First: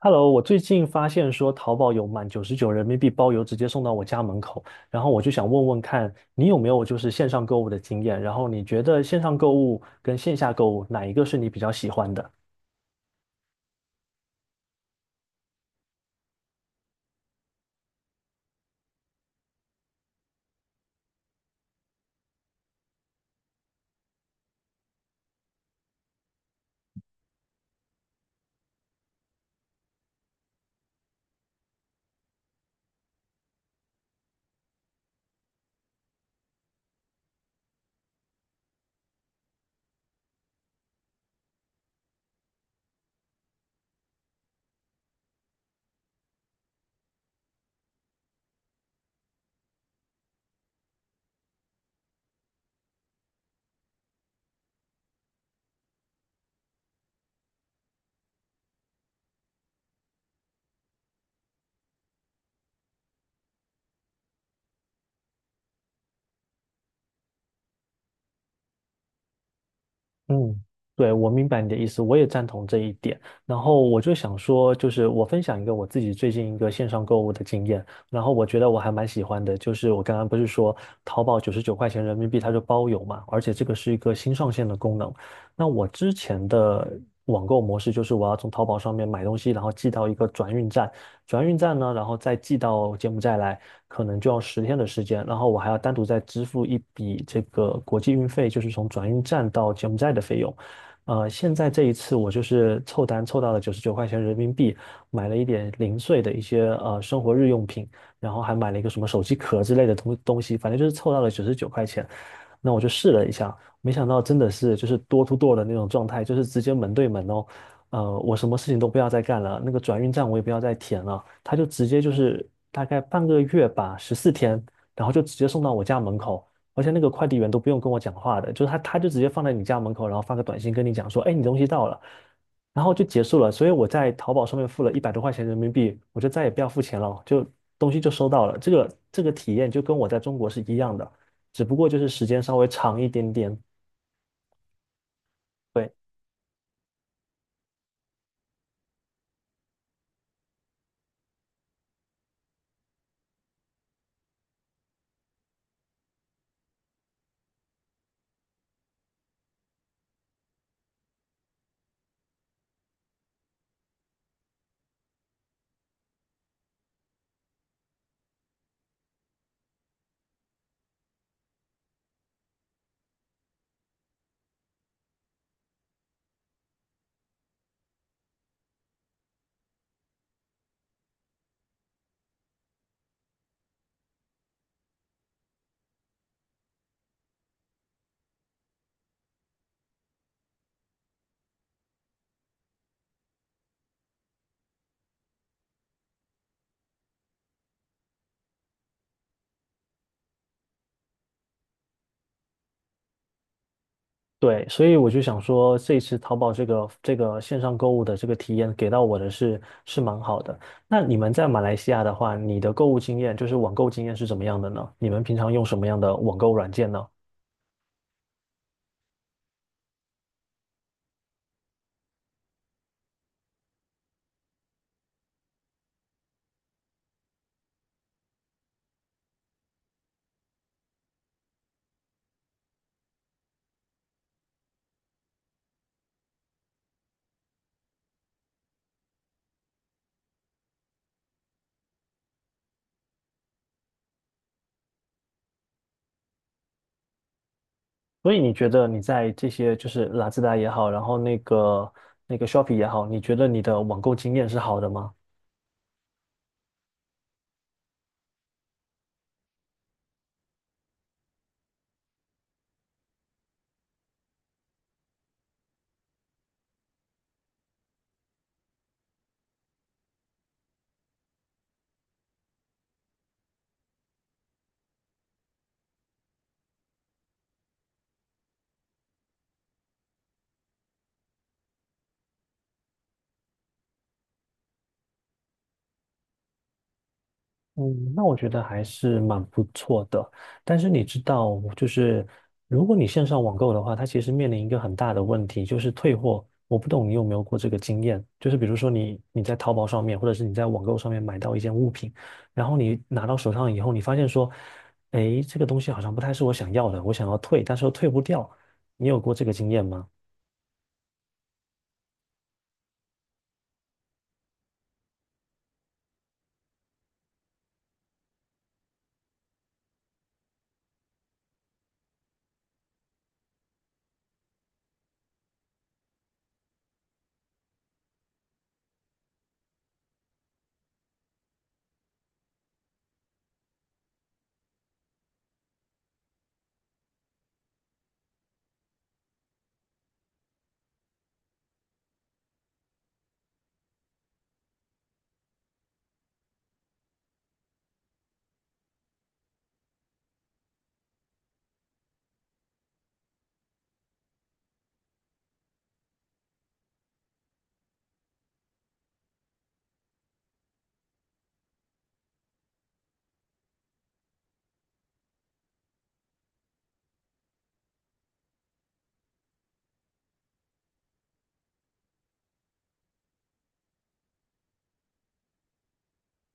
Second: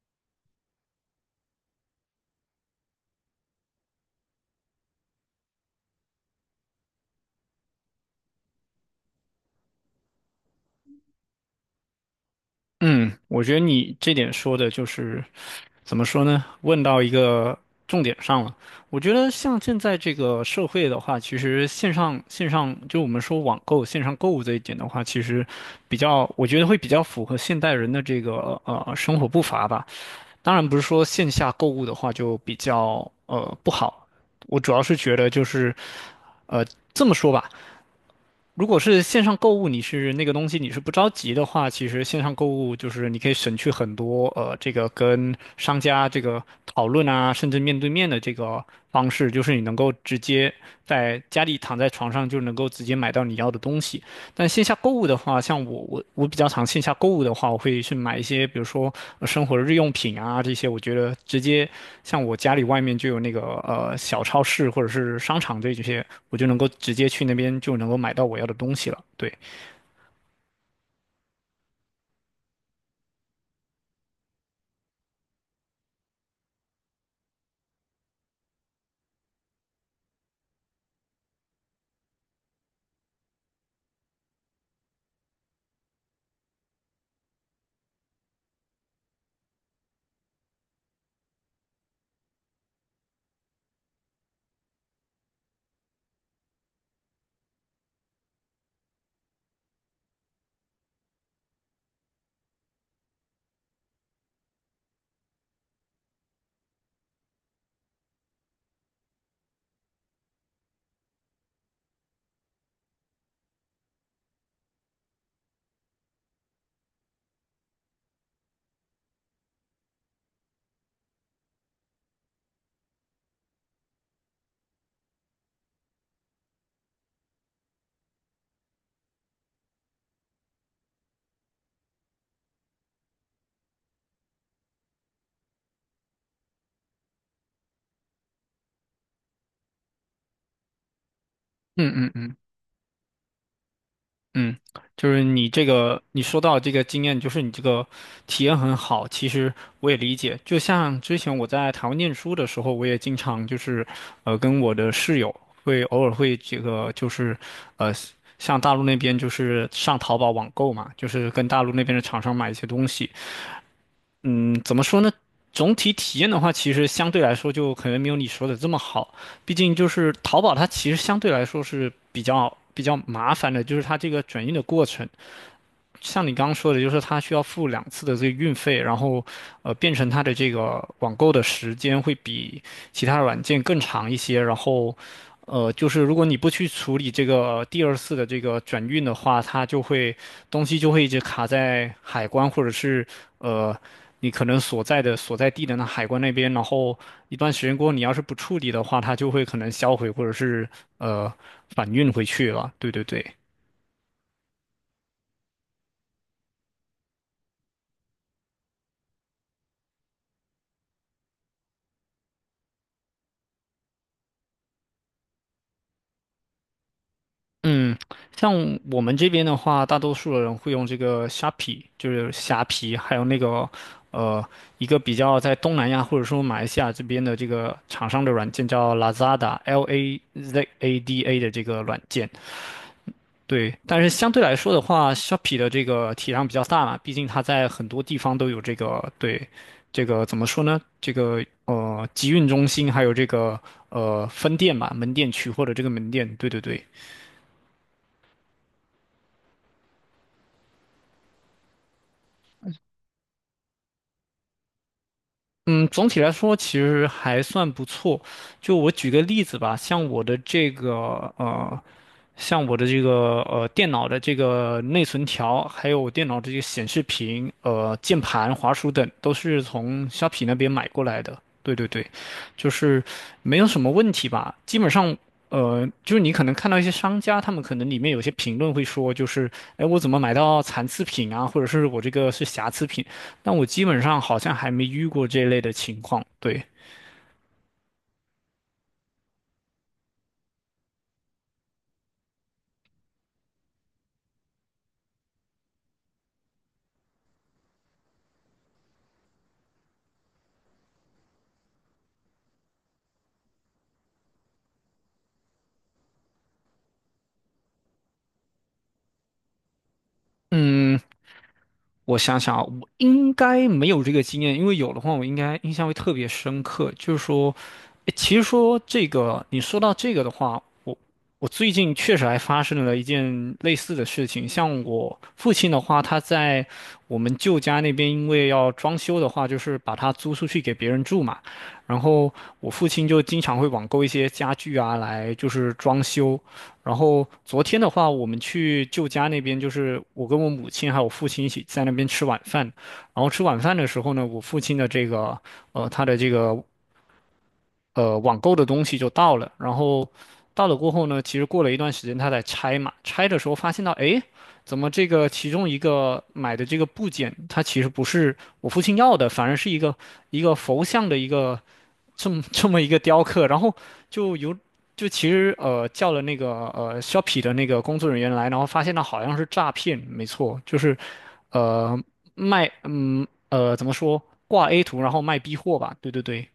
Hello，我最近发现说淘宝有满九十九人民币包邮直接送到我家门口，然后我就想问问看你有没有就是线上购物的经验，然后你觉得线上购物跟线下购物哪一个是你比较喜欢的？嗯，我觉得你这点说的就是怎么说呢？问到一个重点上了。我觉得像现在这个社会的话，其实线上就我们说网购、线上购物这一点的话，其实比较，我觉得会比较符合现代人的这个生活步伐吧。当然不是说线下购物的话就比较不好，我主要是觉得就是呃这么说吧。如果是线上购物，你是那个东西你是不着急的话，其实线上购物就是你可以省去很多这个跟商家这个讨论啊，甚至面对面的这个方式，就是你能够直接在家里躺在床上就能够直接买到你要的东西。但线下购物的话，像我比较常线下购物的话，我会去买一些，比如说生活日用品啊这些。我觉得直接像我家里外面就有那个小超市或者是商场这些，我就能够直接去那边就能够买到我要的东西了。对，嗯，对，我明白你的意思，我也赞同这一点。然后我就想说，就是我分享一个我自己最近一个线上购物的经验，然后我觉得我还蛮喜欢的，就是我刚刚不是说淘宝九十九块钱人民币它就包邮嘛，而且这个是一个新上线的功能。那我之前的网购模式就是我要从淘宝上面买东西，然后寄到一个转运站，转运站呢，然后再寄到柬埔寨来，可能就要10天的时间，然后我还要单独再支付一笔这个国际运费，就是从转运站到柬埔寨的费用。现在这一次我就是凑单凑到了九十九块钱人民币，买了一点零碎的一些生活日用品，然后还买了一个什么手机壳之类的东西，反正就是凑到了九十九块钱。那我就试了一下，没想到真的是就是 door to door 的那种状态，就是直接门对门哦。我什么事情都不要再干了，那个转运站我也不要再填了，他就直接就是大概半个月吧，14天，然后就直接送到我家门口，而且那个快递员都不用跟我讲话的，就是他就直接放在你家门口，然后发个短信跟你讲说，哎，你东西到了，然后就结束了。所以我在淘宝上面付了100多块钱人民币，我就再也不要付钱了，就东西就收到了。这个体验就跟我在中国是一样的，只不过就嗯是嗯时嗯。间稍微长一点点。嗯，就是你这对。个，你说到这个经验，就是你这个体验很好。其实我也理解，就像之前我在台湾念书的时候，我也经常就是，跟我的室友会偶尔会这个就是，呃，像大陆那边就是上淘宝网购嘛，就是跟大陆那边的厂商买一些东西。嗯，怎么说呢？总体体验的话，其实相对来说就可能没有你说的这么好。毕竟就是淘宝，它其实相对来说是比较麻烦的，就是它这个转运的过程。像你刚刚说的，就是它需要付两次的这个运费，然后，变成它的这个网购的时间会比其他软件更长一些。然后，就是如果你不去处理这个第二次的这个转运的话，它就会东西就会一直卡在海关或者是呃你可能所在的所在地的那海关那边。然后一段时间过后，你要是不处理的话，它就会可能销毁或者是呃返运回去了。对对对。对，所以我就想说，这一次淘宝这个线上购物的这个体验给到我的是蛮好的。那你们在马来西亚的话，你的购物经验就是网购经验是怎么样的呢？你们平常用什么样的网购软件呢？嗯，像我们这边的话，大多数的人会用这个 SHP 虾皮，就是虾皮，还有那个呃，一个比较在东南亚或者说马来西亚这边的这个厂商的软件叫 Lazada，L A Z A D A 的这个软件。对，但是相对来说的话，Shopee 的这个体量比较大嘛，毕竟它在很多地方都有这个对，这个怎么说呢？这个集运中心，还有这个分店吧，门店取货的这个门店，对对对。所以你觉得你在这些就是拉兹达也好，然后那个 Shopee 也好，你觉得你的网购经验是好的吗？嗯，总体来说其实还算不错。就我举个例子吧，像我的这个电脑的这个内存条，还有电脑的这个显示屏、键盘、滑鼠等，都是从虾皮那边买过来的。对对对，就是没有什么问题吧。基本上，就是你可能看到一些商家，他们可能里面有些评论会说，就是哎，我怎么买到残次品啊，或者是我这个是瑕疵品。但我基本上好像还没遇过这类的情况。对，嗯，那我觉得还是蛮不错的。但是你知道，就是如果你线上网购的话，它其实面临一个很大的问题，就是退货。我不懂你有没有过这个经验，就是比如说你在淘宝上面，或者是你在网购上面买到一件物品，然后你拿到手上以后，你发现说，诶，这个东西好像不太是我想要的，我想要退，但是又退不掉。你有过这个经验吗？嗯，我想想啊，我应该没有这个经验，因为有的话我应该印象会特别深刻。就是说，诶其实说这个，你说到这个的话，我最近确实还发生了一件类似的事情。像我父亲的话，他在我们舅家那边，因为要装修的话，就是把它租出去给别人住嘛。然后我父亲就经常会网购一些家具啊，来就是装修。然后昨天的话，我们去舅家那边，就是我跟我母亲还有我父亲一起在那边吃晚饭。然后吃晚饭的时候呢，我父亲的这个他的这个网购的东西就到了，然后到了过后呢，其实过了一段时间，他在拆嘛，拆的时候发现到，诶，怎么这个其中一个买的这个部件，它其实不是我父亲要的，反而是一个佛像的一个这么 这么一个雕刻，然后就有。就其实叫了那个Shopee 的那个工作人员来，然后发现到好像是诈骗，没错，就是呃卖怎么说挂 A 图然后卖 B 货吧，对对对，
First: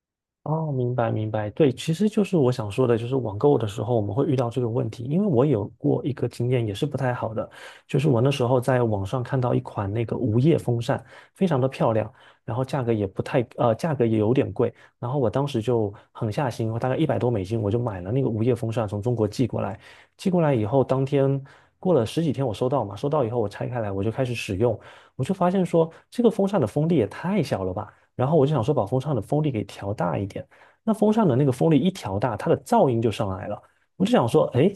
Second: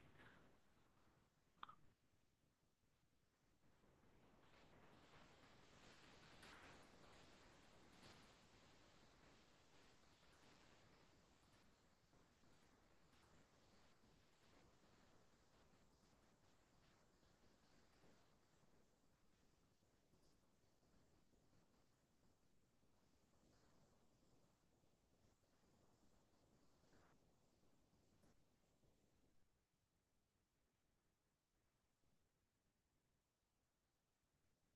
哦，明白明白，对，其实就是我想说的，就是网购的时候我们会遇到这个问题，因为我有过一个经验也是不太好的，就是我那时候在网上看到一款那个无叶风扇，非常的漂亮，然后价格也不太，呃，价格也有点贵，然后我当时就狠下心，我大概100多美金，我就买了那个无叶风扇，从中国寄过来，寄过来以后，当天过了10几天我收到嘛，收到以后我拆开来我就开始使用，我就发现说这个风扇的风力也太小了吧。然后我就想说把风扇的风力给调大一点。那风扇的那个风力一调大，它的噪音就上来了。我就想说，哎，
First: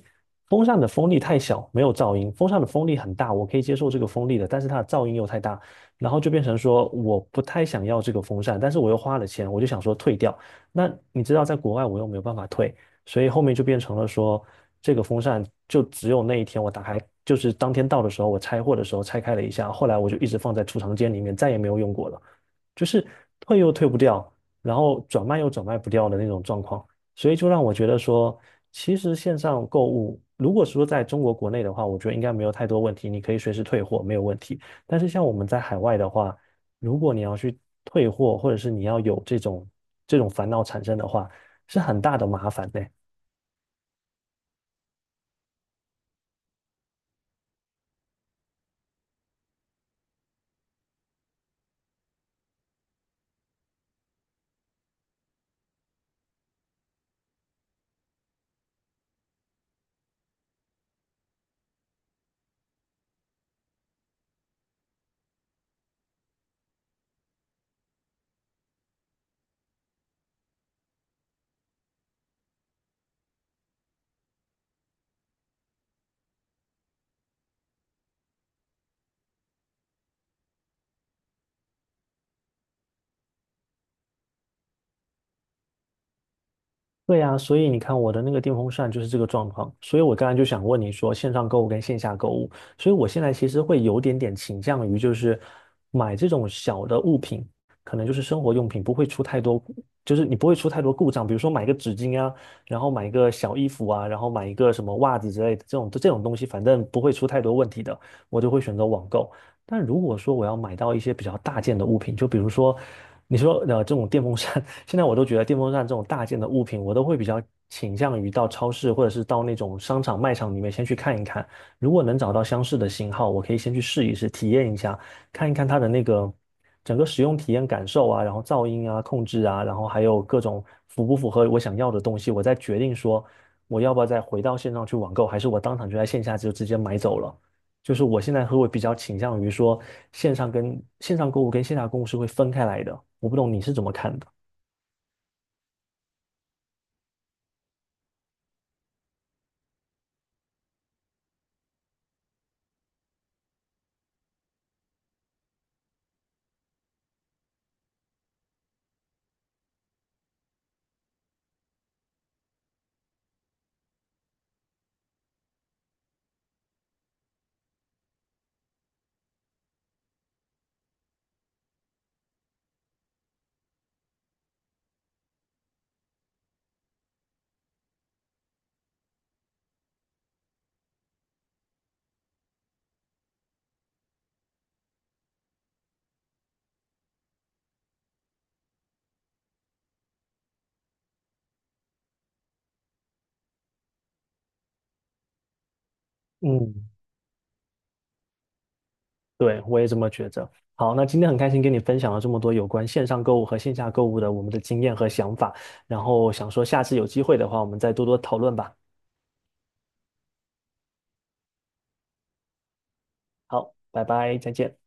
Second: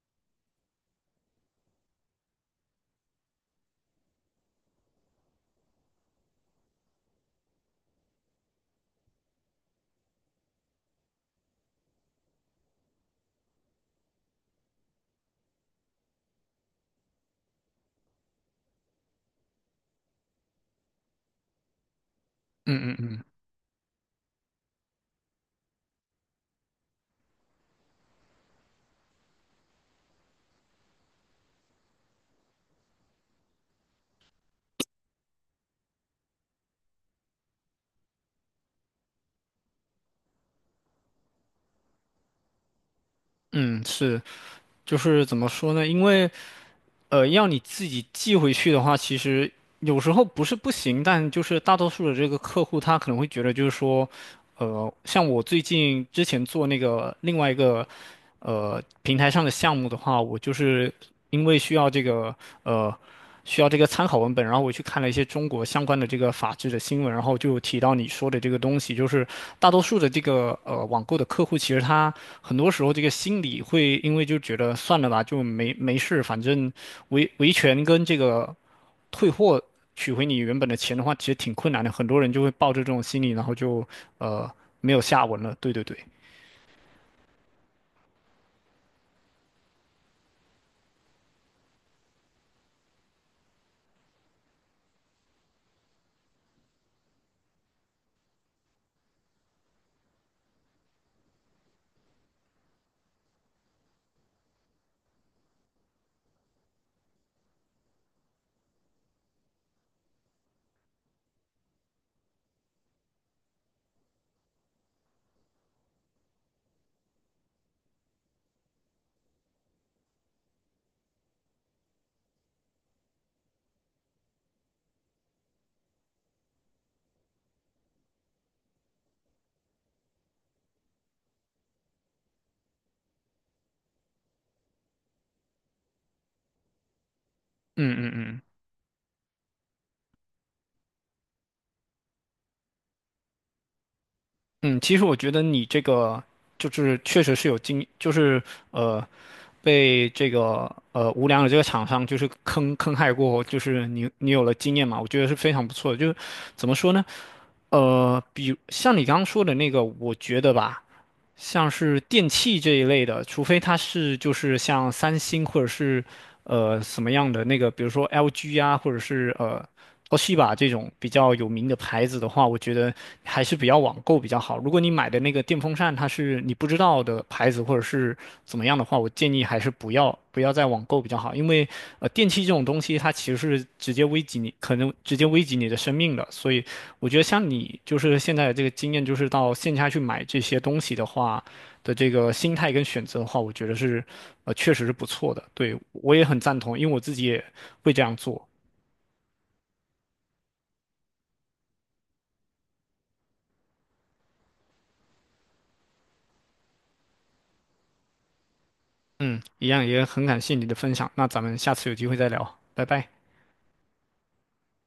风扇的风力太小，没有噪音；风扇的风力很大，我可以接受这个风力的，但是它的噪音又太大，然后就变成说我不太想要这个风扇，但是我又花了钱，我就想说退掉。那你知道，在国外我又没有办法退，所以后面就变成了说，这个风扇就只有那一天我打开，就是当天到的时候，我拆货的时候拆开了一下，后来我就一直放在储藏间里面，再也没有用过了。就嗯嗯是嗯。退又退不掉，然后转卖又转卖不掉的那种状况，所以就让我觉得说，其实线上购物，如果说在中国国内的话，我觉得应该没有太多问题，你可以随时退货，没有问题。但是像我们在海外的话，如果你要去退货，或者是你要有这种烦恼产生的话，是很大的麻烦的。嗯，是，就是怎么说呢？因为要你自己寄回去的话，其实有时候不是不行，但就是大多数的这个客户他可能会觉得就是说，像我最近之前做那个另外一个平台上的项目的话，我就是因为呃。需要这个参考文本，然后我去看了一些中国相关的这个法制的新闻，然后就提到你说的这个东西，就是大多数的这个网购的客户，其实他很多时候这个心理会因为就觉得算了吧，就没事，反正维权跟这个退货取回你原本的钱的话，其实挺困难的，很多人就会抱着这种心理，然后就呃没有下文了。对对对，对呀，所以你看我的那个电风扇就是这个状况，所以我刚才就想问你说线上购物跟线下购物，所以我现在其实会有点点倾向于就是买这种小的物品，可能就是生活用品，不会出太多，就是你不会出太多故障，比如说买个纸巾啊，然后买一个小衣服啊，然后买一个什么袜子之类的这种东西，反正不会出太多问题的，我就会选择网购。但如果说我要买到一些比较大件的物品，就比如说。你说这种电风扇，现在我都觉得电风扇这种大件的物品，我都会比较倾向于到超市或者是到那种商场卖场里面先去看一看。如果能找到相似的型号，我可以先去试一试，体验一下，看一看它的那个整个使用体验感受啊，然后噪音啊、控制啊，然后还有各种符不符合我想要的东西，我再决定说我要不要再回到线上去网购，还是我当场就在线下就直接买走了。嗯就是嗯我现嗯。在会比较倾向于说线上购物跟线下购物是会分开来的，我不懂你是怎么看的？嗯，其实我觉得你这个就是确实是就是呃，被这个无良的这个厂商就是坑害过就是你有了经验嘛，我觉得是非常不错的。就是怎么说呢？比像你刚刚说的那个，我觉得吧，像是电器这一类的，除非它是就是像三星或者是什么样的那个，比如说 LG 啊，或者是Toshiba 这种比较有名的牌子的话，我觉得还是比较网购比较好。如果你买的那个电风扇它是你不知道的牌子或者是怎么样的话，我建议还是不要再网购比较好，因为电器这种东西它其实是直接危及你，可能直接危及你的生命的，所以我觉得像你就是现在的这个经验，就是到线下去买这些东西的话的这个心态跟选择的话，我觉得是确实是不错的，对我也很赞同，因嗯为我自己也会这样做，对，我也这么觉着。好，那今天很开心跟你分享了这么多有关线上购物和线下购物的我们的经验和想法，然后想说下次有机会的话，我们再多多讨论吧。嗯，一样也很感谢你的分享，那咱们下次有机会再聊，拜拜。好，拜拜，再见。